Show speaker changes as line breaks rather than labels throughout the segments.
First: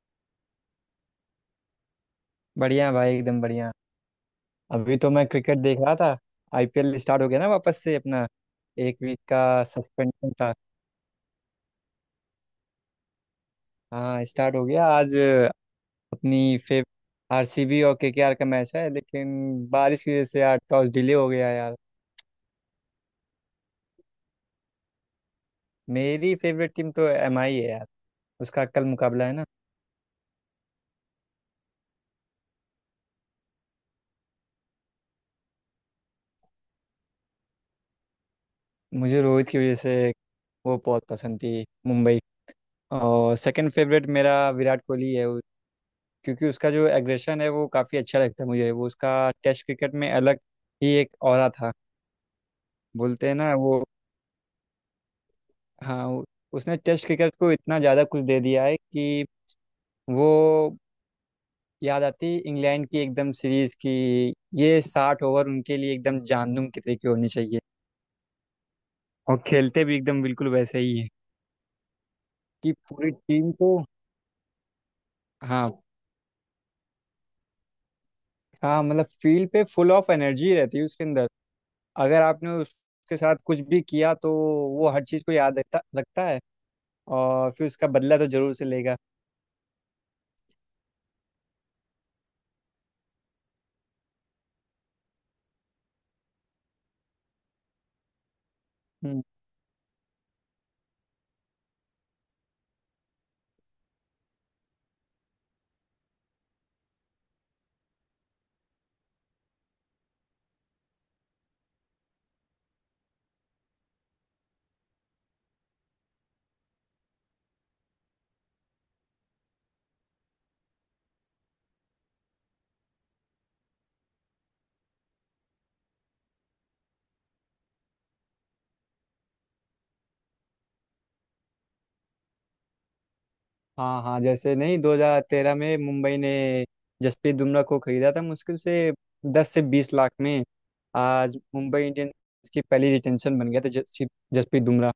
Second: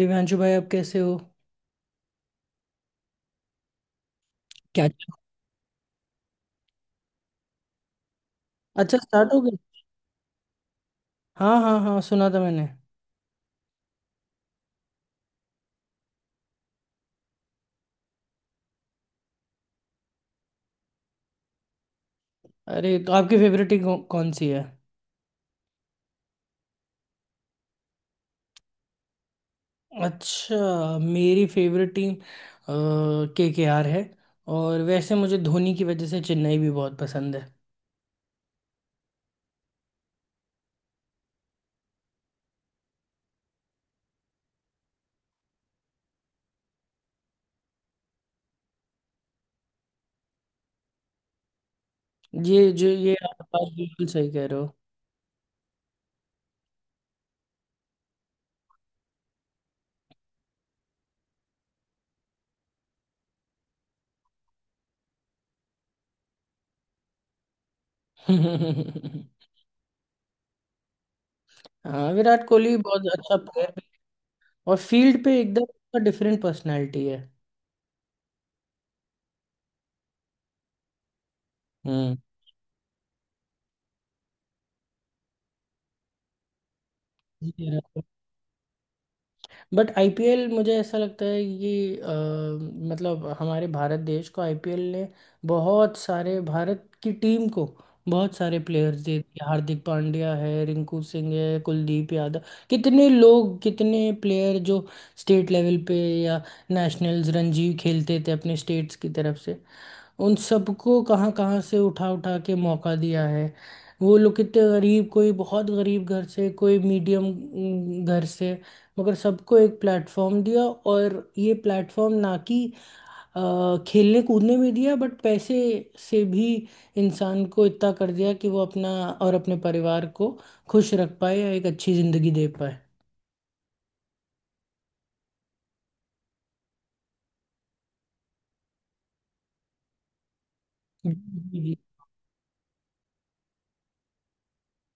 दिव्यांशु भाई आप कैसे हो?
बढ़िया भाई एकदम बढ़िया।
क्या?
अभी तो मैं क्रिकेट देख रहा था। आईपीएल स्टार्ट हो गया ना वापस से अपना।
अच्छा,
एक वीक
स्टार्ट हो गई।
का सस्पेंशन था।
हाँ हाँ हाँ, सुना था मैंने।
हाँ स्टार्ट हो गया आज। अपनी फेव आरसीबी और केकेआर का मैच है, लेकिन बारिश की वजह से यार टॉस डिले हो गया यार।
अरे तो आपकी फेवरेट टीम कौन सी है?
मेरी फेवरेट टीम तो एमआई है यार। उसका कल मुकाबला है ना।
अच्छा, मेरी फेवरेट टीम के आर है। और वैसे मुझे धोनी की वजह से चेन्नई भी बहुत पसंद है।
मुझे रोहित की वजह से वो बहुत पसंद थी मुंबई। और सेकंड फेवरेट मेरा विराट कोहली है, क्योंकि उसका जो एग्रेशन है वो काफ़ी अच्छा लगता है मुझे। वो उसका टेस्ट क्रिकेट में अलग ही एक ऑरा था।
ये
बोलते हैं
आप
ना
बात
वो।
बिल्कुल सही कह रहे हो।
हाँ, उसने टेस्ट क्रिकेट को इतना ज़्यादा कुछ दे दिया है कि वो, याद आती इंग्लैंड की एकदम सीरीज की। ये 60 ओवर उनके लिए एकदम जानदुम के तरीके होनी चाहिए। और खेलते भी एकदम बिल्कुल वैसे ही है
हाँ, विराट
कि
कोहली बहुत
पूरी
अच्छा
टीम को।
प्लेयर है। और फील्ड पे
हाँ
एकदम डिफरेंट पर्सनैलिटी है।
हाँ, मतलब फील्ड पे फुल ऑफ एनर्जी रहती है उसके अंदर।
हम्म।
अगर आपने उसके साथ कुछ भी किया तो वो हर चीज़ को याद रखता रखता है। और फिर उसका बदला तो जरूर से लेगा।
बट आईपीएल मुझे ऐसा लगता है कि मतलब हमारे भारत देश को आईपीएल ने बहुत सारे, भारत की टीम को बहुत सारे प्लेयर्स दे
हम्म,
दिए। हार्दिक पांड्या है, रिंकू सिंह है, कुलदीप यादव। कितने लोग, कितने प्लेयर जो स्टेट लेवल पे या नेशनल्स रणजी खेलते थे अपने स्टेट्स की तरफ से, उन सबको कहाँ कहाँ से उठा उठा के मौका दिया है। वो लोग कितने गरीब, कोई बहुत गरीब घर से, कोई मीडियम घर से, मगर सबको एक प्लेटफॉर्म दिया। और ये प्लेटफॉर्म ना कि खेलने कूदने में दिया, बट पैसे से भी इंसान को इतना कर दिया कि वो अपना और अपने परिवार को खुश रख पाए या एक अच्छी जिंदगी दे पाए।
हाँ हाँ, जैसे नहीं 2013 में मुंबई ने जसप्रीत बुमराह को खरीदा था मुश्किल से 10 से 20 लाख में।
जी,
आज
जी, जी।
मुंबई इंडियंस की पहली रिटेंशन बन गया था जसप्रीत बुमराह।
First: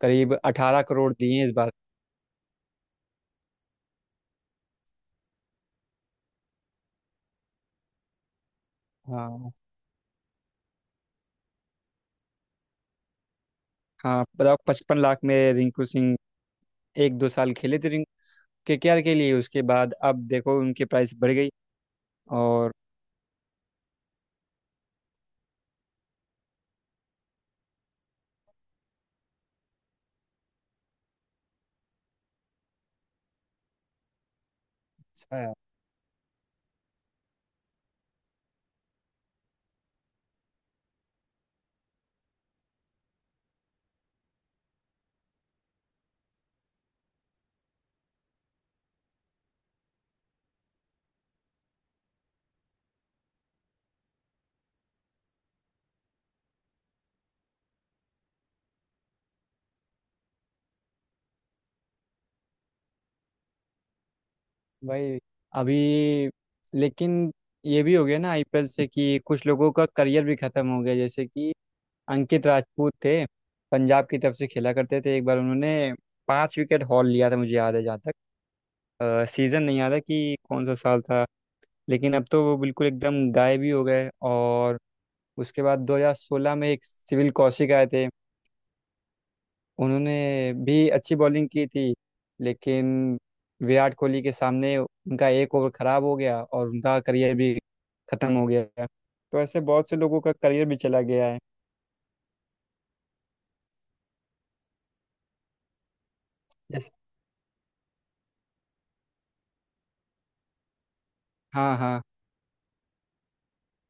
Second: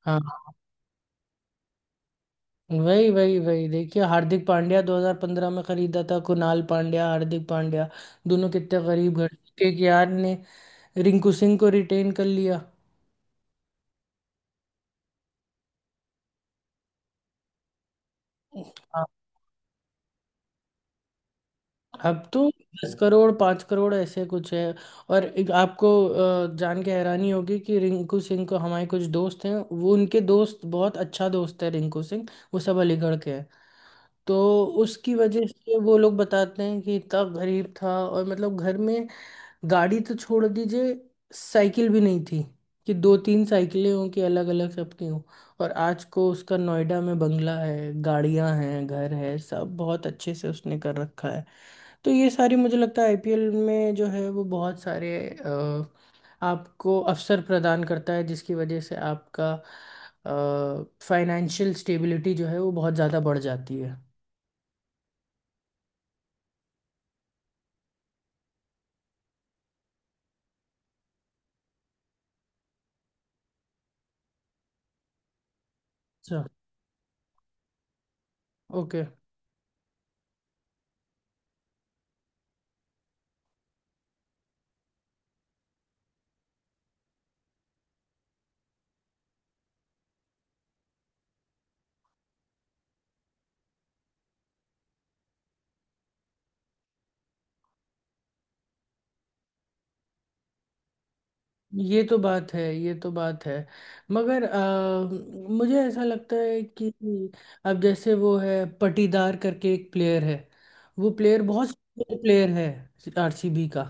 करीब
हाँ
18 करोड़ दिए हैं इस बार।
वही वही वही, देखिए हार्दिक पांड्या 2015 में खरीदा था। कुणाल पांड्या, हार्दिक पांड्या दोनों कितने गरीब घर
हाँ
के। यार ने रिंकू सिंह को रिटेन कर लिया।
हाँ, बताओ 55 लाख में रिंकू सिंह एक दो साल खेले थे रिंकू केकेआर
हाँ।
के लिए। उसके बाद अब देखो उनकी प्राइस बढ़ गई।
अब तो
और
10 करोड़, 5 करोड़, ऐसे कुछ है। और एक आपको जान के हैरानी होगी कि रिंकू सिंह को, हमारे कुछ दोस्त हैं वो उनके दोस्त, बहुत अच्छा दोस्त है रिंकू सिंह। वो सब अलीगढ़ के हैं, तो उसकी वजह से वो लोग बताते हैं कि इतना गरीब था और मतलब घर में गाड़ी तो छोड़ दीजिए, साइकिल भी नहीं थी कि दो तीन साइकिलें हों कि अलग अलग सबकी हों। और आज को उसका नोएडा में बंगला है, गाड़ियां हैं, घर है, सब बहुत अच्छे से उसने कर रखा है। तो ये सारी मुझे लगता है आईपीएल में जो है वो बहुत सारे आपको अवसर प्रदान करता है, जिसकी वजह से आपका फाइनेंशियल स्टेबिलिटी जो है वो बहुत ज़्यादा बढ़ जाती है।
भाई अभी, लेकिन ये भी हो गया ना आईपीएल से कि कुछ लोगों का करियर भी खत्म हो गया। जैसे कि अंकित राजपूत थे, पंजाब की तरफ से खेला करते थे। एक बार उन्होंने
अच्छा।
5 विकेट हॉल लिया था, मुझे याद है जहाँ तक।
ओके।
सीजन नहीं याद है कि कौन सा साल था। लेकिन अब तो वो बिल्कुल एकदम गायब ही हो गए। और उसके बाद 2016 में एक सिविल कौशिक आए थे। उन्होंने भी अच्छी बॉलिंग की थी। लेकिन विराट कोहली के सामने उनका एक ओवर खराब हो गया और उनका करियर भी खत्म हो गया। तो ऐसे बहुत से लोगों का करियर भी चला गया है।
ये तो बात है, ये तो बात है। मगर मुझे ऐसा लगता है कि
जैसे।
अब जैसे वो है पटीदार करके एक प्लेयर है। वो प्लेयर बहुत
हाँ हाँ।
सीनियर प्लेयर है आरसीबी का।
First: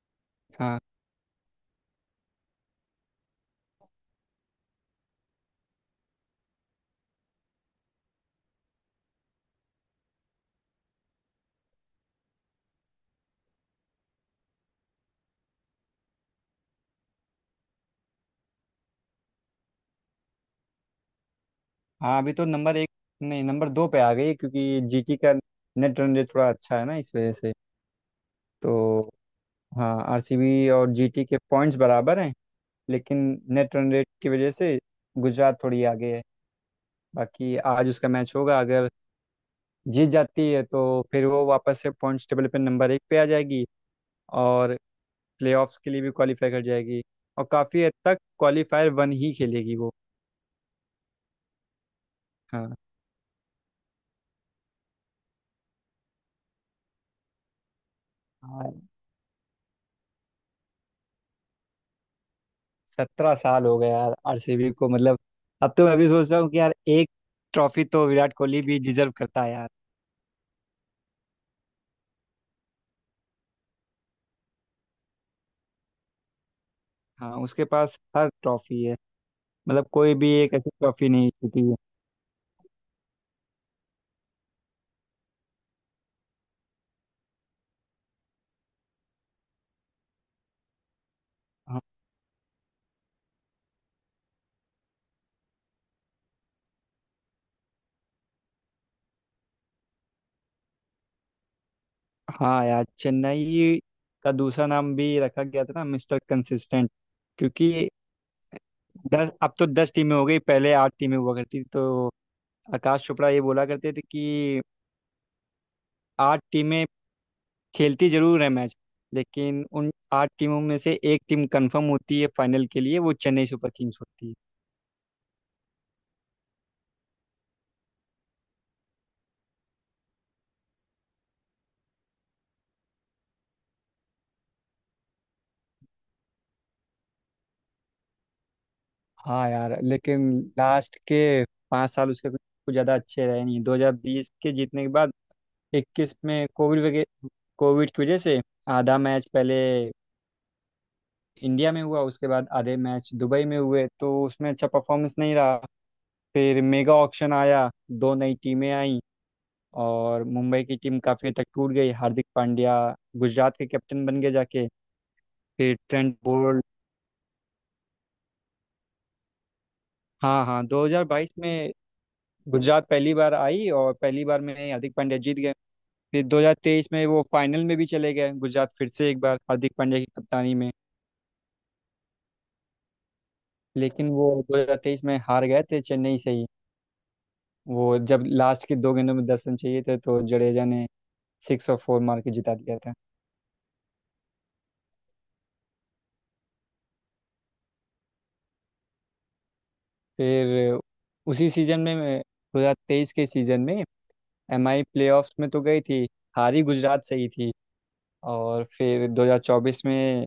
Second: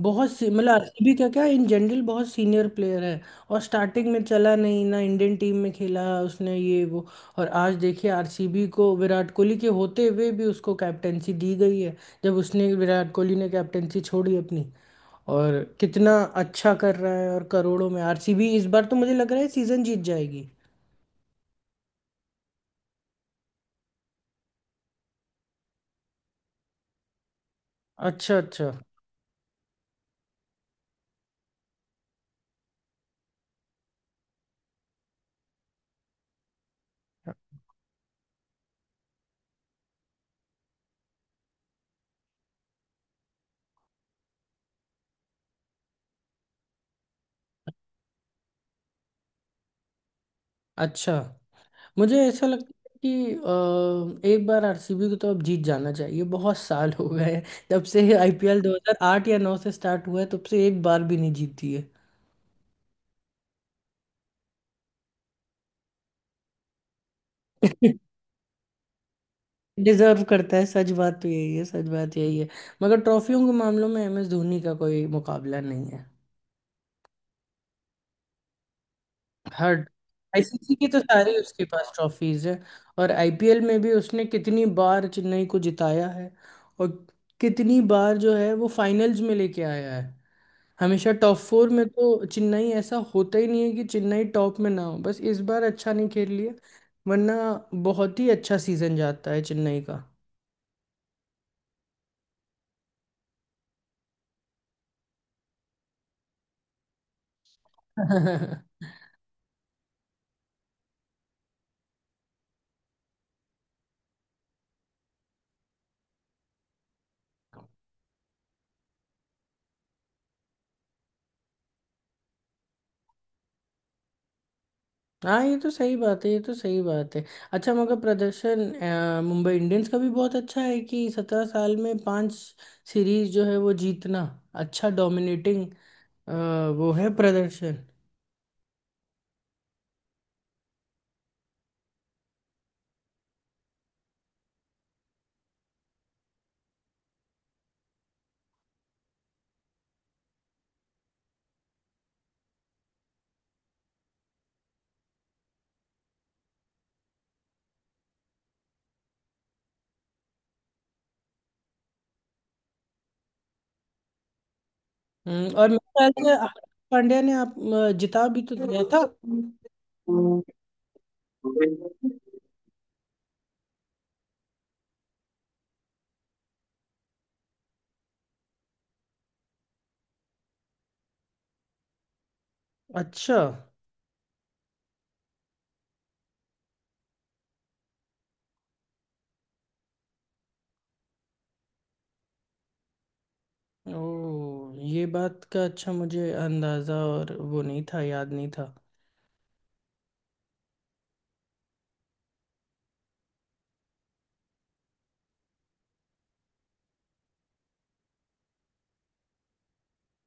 बहुत सी मतलब
हाँ
आरसीबी का क्या, इन जनरल बहुत सीनियर प्लेयर है। और स्टार्टिंग में चला नहीं ना, इंडियन टीम में खेला उसने ये वो। और आज देखिए आरसीबी को विराट कोहली के होते हुए भी उसको कैप्टेंसी दी गई है, जब उसने विराट कोहली ने कैप्टेंसी छोड़ी अपनी। और कितना अच्छा कर रहा है, और करोड़ों में आरसीबी इस बार तो मुझे लग रहा है सीजन जीत जाएगी।
हाँ, अभी तो नंबर एक, नहीं नंबर दो पे आ गई क्योंकि जीटी का नेट रन रेट थोड़ा अच्छा है ना इस वजह से।
अच्छा, अच्छा,
तो हाँ, आरसीबी और जीटी के पॉइंट्स बराबर हैं। लेकिन नेट रन रेट की वजह से गुजरात थोड़ी आगे है। बाकी आज उसका मैच होगा। अगर जीत जाती है तो फिर वो वापस से पॉइंट्स टेबल पे नंबर एक पे आ जाएगी। और प्लेऑफ्स के लिए भी क्वालिफाई कर जाएगी। और काफ़ी हद तक क्वालिफायर वन ही खेलेगी वो।
अच्छा, मुझे ऐसा लगता
हाँ
है कि एक बार आरसीबी को तो अब जीत जाना चाहिए, बहुत साल हो गए हैं। जब से आईपीएल
हाँ,
2008 या 9 से स्टार्ट हुआ है, तब से एक बार भी नहीं जीती है।
17 साल हो गए यार आरसीबी को। मतलब अब तो मैं भी सोच रहा हूँ कि यार एक ट्रॉफी तो विराट कोहली भी डिजर्व करता है यार।
डिजर्व करता है, सच बात तो यही है, सच बात यही है। मगर ट्रॉफियों के मामलों में एम एस धोनी का कोई मुकाबला नहीं है।
हाँ उसके पास हर ट्रॉफी है।
हर
मतलब कोई भी एक ऐसी
आईसीसी की तो
ट्रॉफी नहीं
सारी उसके
जीती है।
पास ट्रॉफीज है। और आईपीएल में भी उसने कितनी बार चेन्नई को जिताया है, और कितनी बार जो है वो फाइनल्स में लेके आया है। हमेशा टॉप फोर
हाँ।
में तो चेन्नई, ऐसा होता ही नहीं है कि चेन्नई टॉप में ना हो, बस इस बार अच्छा नहीं खेल लिया, वरना बहुत ही अच्छा सीजन जाता है चेन्नई
हाँ यार, चेन्नई का दूसरा नाम भी रखा गया था ना, मिस्टर कंसिस्टेंट। क्योंकि
का।
दस, अब तो 10 टीमें हो गई, पहले आठ टीमें हुआ करती थी। तो आकाश चोपड़ा ये बोला करते थे कि आठ टीमें खेलती जरूर है मैच, लेकिन उन आठ टीमों में से एक टीम कंफर्म होती है फाइनल के लिए, वो चेन्नई सुपर किंग्स होती है।
हाँ, ये तो सही बात है, ये तो सही बात है। अच्छा, मगर प्रदर्शन मुंबई इंडियंस का भी बहुत अच्छा है कि 17 साल में पांच सीरीज जो है वो जीतना, अच्छा डोमिनेटिंग वो है प्रदर्शन।
हाँ यार लेकिन लास्ट के 5 साल उसके कुछ कुछ ज़्यादा अच्छे रहे नहीं। 2020 के जीतने के बाद 21 में कोविड की वजह से आधा मैच पहले इंडिया में हुआ, उसके बाद आधे मैच दुबई में हुए। तो उसमें अच्छा परफॉर्मेंस नहीं रहा। फिर मेगा ऑक्शन आया, दो नई टीमें आईं और मुंबई की टीम काफी हद तक टूट गई। हार्दिक पांड्या गुजरात के कैप्टन बन गए जाके।
हम्म। और
फिर
मेरे ख्याल
ट्रेंट
से हार्दिक
बोल्ट।
पांड्या ने आप जिता भी तो दिया था।
हाँ हाँ, 2022 में गुजरात पहली बार आई और पहली बार में ही हार्दिक पांड्या जीत गए। फिर 2023 में वो फाइनल में भी चले गए गुजरात, फिर से एक बार हार्दिक पांड्या की कप्तानी में।
अच्छा।
लेकिन वो 2023 में हार गए थे चेन्नई से ही। वो जब लास्ट के 2 गेंदों में 10 रन चाहिए थे तो जडेजा ने सिक्स और फोर मार के जिता दिया था।
ओ, ये बात का अच्छा मुझे अंदाजा और वो नहीं था, याद नहीं था।
फिर उसी सीजन में 2023 के सीजन में एमआई प्लेऑफ्स में तो गई थी, हारी गुजरात से ही थी। और फिर 2024 में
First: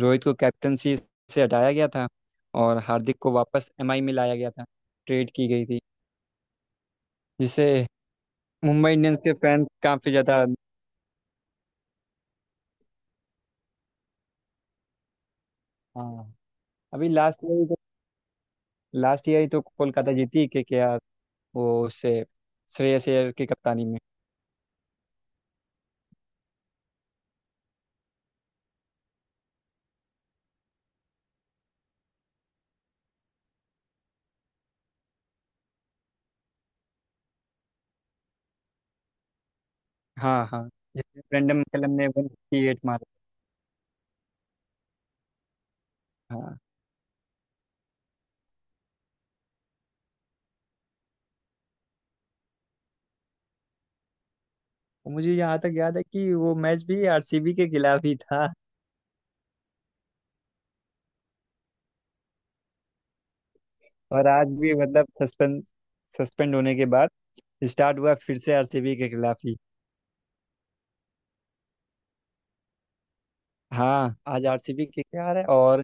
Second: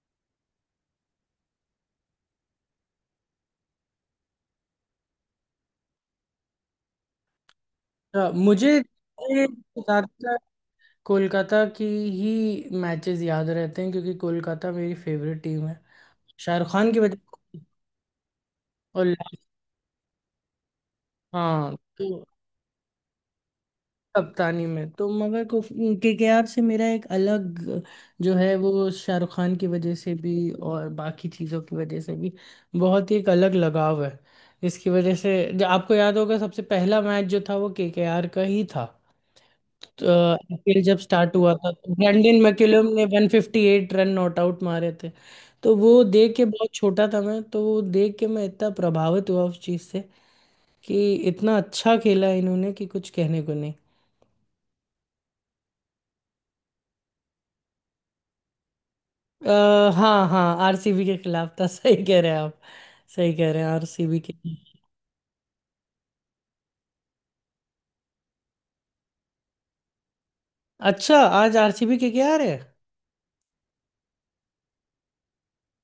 रोहित को कैप्टनसी से हटाया गया था और हार्दिक को वापस एमआई में लाया गया था, ट्रेड की गई थी। जिससे
मुझे
मुंबई इंडियंस के फैंस काफ़ी
ज्यादातर
ज़्यादा।
कोलकाता की ही मैचेस याद रहते हैं, क्योंकि कोलकाता मेरी फेवरेट टीम है।
हाँ,
शाहरुख खान की
अभी
वजह
लास्ट
से।
ईयर ही तो,
और
लास्ट
लास्ट
ईयर ही तो कोलकाता जीती, के आर। वो
हाँ
उससे
तो
श्रेयस अय्यर की कप्तानी में।
कप्तानी में तो मगर केकेआर से मेरा एक अलग जो है वो शाहरुख खान की वजह से भी और बाकी चीज़ों की वजह से भी, बहुत ही एक अलग लगाव है। इसकी वजह से, जो आपको याद होगा सबसे पहला मैच जो था वो केकेआर का ही था।
हाँ हाँ,
आईपीएल जब
जिसमें
स्टार्ट हुआ
ब्रेंडन
था,
मैकलम
तो
ने
ब्रैंडन मैकुलम
158
ने
मारा।
158 रन नॉट आउट मारे थे। तो वो देख के
हाँ,
बहुत छोटा था मैं, तो वो देख के मैं इतना प्रभावित हुआ उस चीज़ से कि इतना अच्छा खेला इन्होंने कि कुछ कहने को नहीं।
मुझे यहाँ तक याद है कि वो मैच भी आरसीबी के खिलाफ ही था।
हाँ हाँ, आरसीबी के खिलाफ था सही कह रहे हैं आप, सही कह रहे हैं आरसीबी
और
के।
आज भी मतलब सस्पेंड सस्पेंड होने के बाद स्टार्ट हुआ फिर से आरसीबी के खिलाफ ही।
अच्छा, आज आरसीबी के क्या है?
हाँ आज आरसीबी के केकेआर है और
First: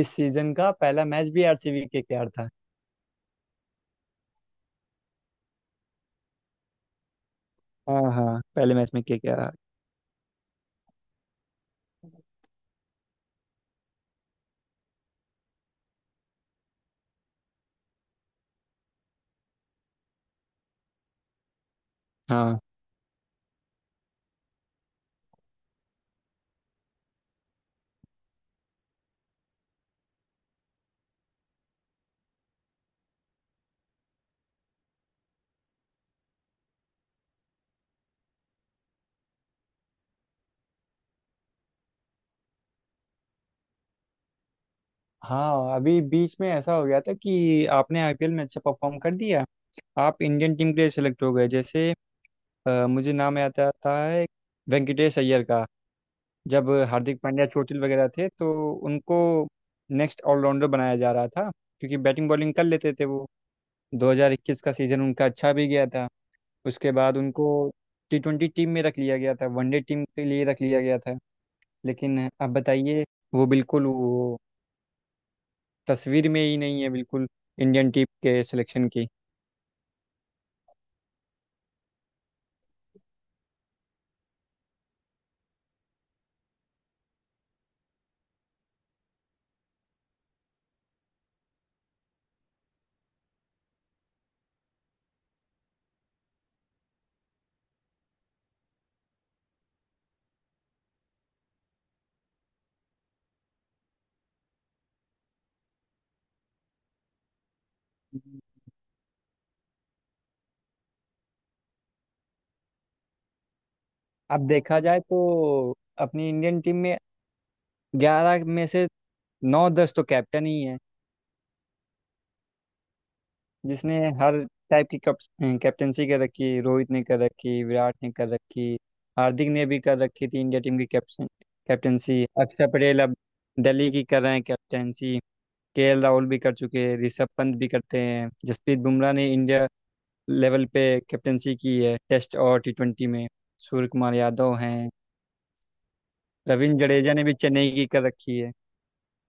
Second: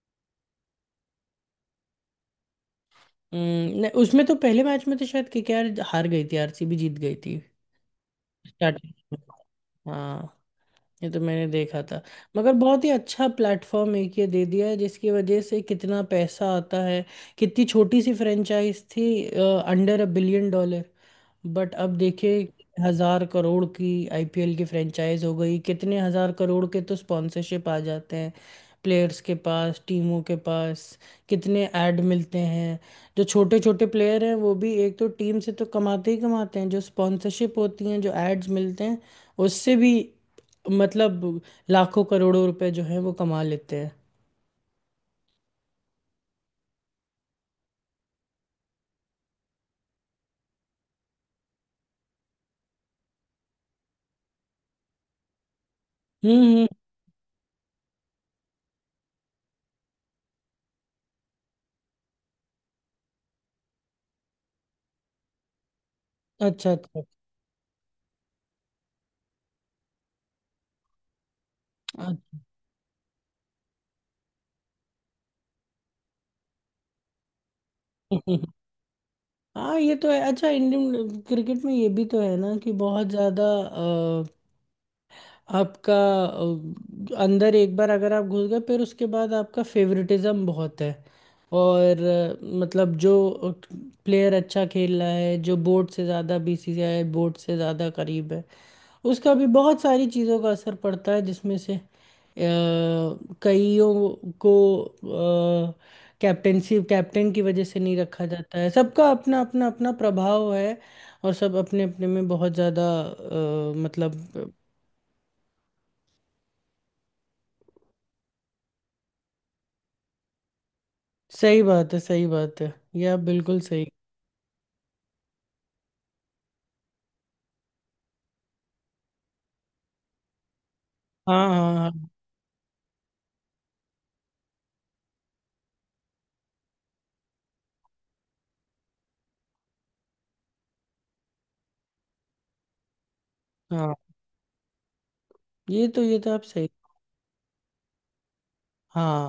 इस सीजन का पहला मैच भी आरसीबी के केकेआर था।
नहीं, उसमें तो पहले मैच में तो शायद केकेआर हार गई थी, आरसीबी जीत गई थी।
हाँ हाँ, पहले मैच
स्टार्टिंग
में केकेआर।
में। हाँ, ये तो मैंने देखा था। मगर बहुत ही अच्छा प्लेटफॉर्म एक ये दे दिया है, जिसकी वजह से कितना पैसा आता है, कितनी छोटी सी फ्रेंचाइज थी, under a billion dollar, but अब देखिए
हाँ
हजार करोड़ की आईपीएल की फ्रेंचाइज हो गई, कितने हजार करोड़ के तो स्पॉन्सरशिप आ जाते हैं। प्लेयर्स के पास, टीमों के पास कितने ऐड मिलते हैं, जो छोटे छोटे प्लेयर हैं वो भी एक तो टीम से तो कमाते ही कमाते हैं, जो स्पॉन्सरशिप होती हैं जो एड्स मिलते हैं उससे भी मतलब लाखों करोड़ों रुपए जो है वो कमा लेते हैं।
हाँ, अभी बीच में ऐसा हो गया था कि आपने आईपीएल में अच्छा परफॉर्म कर दिया, आप इंडियन टीम के लिए सेलेक्ट हो गए। जैसे मुझे नाम याद आता है वेंकटेश अय्यर का।
हम्म, हम्म।
जब हार्दिक पांड्या चोटिल वगैरह थे तो उनको नेक्स्ट ऑलराउंडर बनाया जा रहा था क्योंकि बैटिंग बॉलिंग कर लेते थे वो। 2021 का सीजन उनका अच्छा भी गया था।
अच्छा,
उसके
अच्छा,
बाद उनको टी ट्वेंटी टीम में रख लिया गया था, वनडे टीम के लिए रख लिया गया था। लेकिन
अच्छा।
अब बताइए, वो बिल्कुल, वो तस्वीर में ही नहीं है बिल्कुल इंडियन टीम के सिलेक्शन की।
हाँ, ये तो है, अच्छा इंडियन क्रिकेट में ये भी तो है ना कि बहुत ज्यादा आपका अंदर एक बार अगर आप घुस गए फिर उसके बाद आपका फेवरेटिज्म बहुत है। और मतलब जो प्लेयर अच्छा खेल रहा है जो बोर्ड से ज़्यादा बीसीसीआई बोर्ड से ज़्यादा करीब है, उसका भी बहुत सारी चीज़ों का असर पड़ता है, जिसमें से कईयों को कैप्टेंसी कैप्टन की वजह से नहीं रखा जाता है, सबका अपना अपना अपना प्रभाव है। और सब अपने अपने में बहुत ज़्यादा
अब
मतलब।
देखा जाए तो अपनी इंडियन टीम में 11 में से नौ दस तो कैप्टन ही है।
सही बात है, सही बात है, ये आप बिल्कुल सही।
जिसने हर टाइप की कैप्टेंसी कर रखी, रोहित ने कर रखी, विराट ने कर रखी, हार्दिक ने भी कर रखी थी इंडिया टीम की कैप्टन
हाँ हाँ
कैप्टेंसी। अक्षर पटेल अब दिल्ली की कर रहे हैं कैप्टेंसी। केएल राहुल भी कर चुके हैं, ऋषभ पंत भी करते हैं। जसप्रीत बुमराह ने इंडिया लेवल पे कैप्टेंसी की है टेस्ट और टी ट्वेंटी में।
हाँ
सूर्य
हाँ,
कुमार यादव हैं,
ये तो आप सही।
रविंद्र जडेजा ने भी चेन्नई की कर रखी है।
हाँ।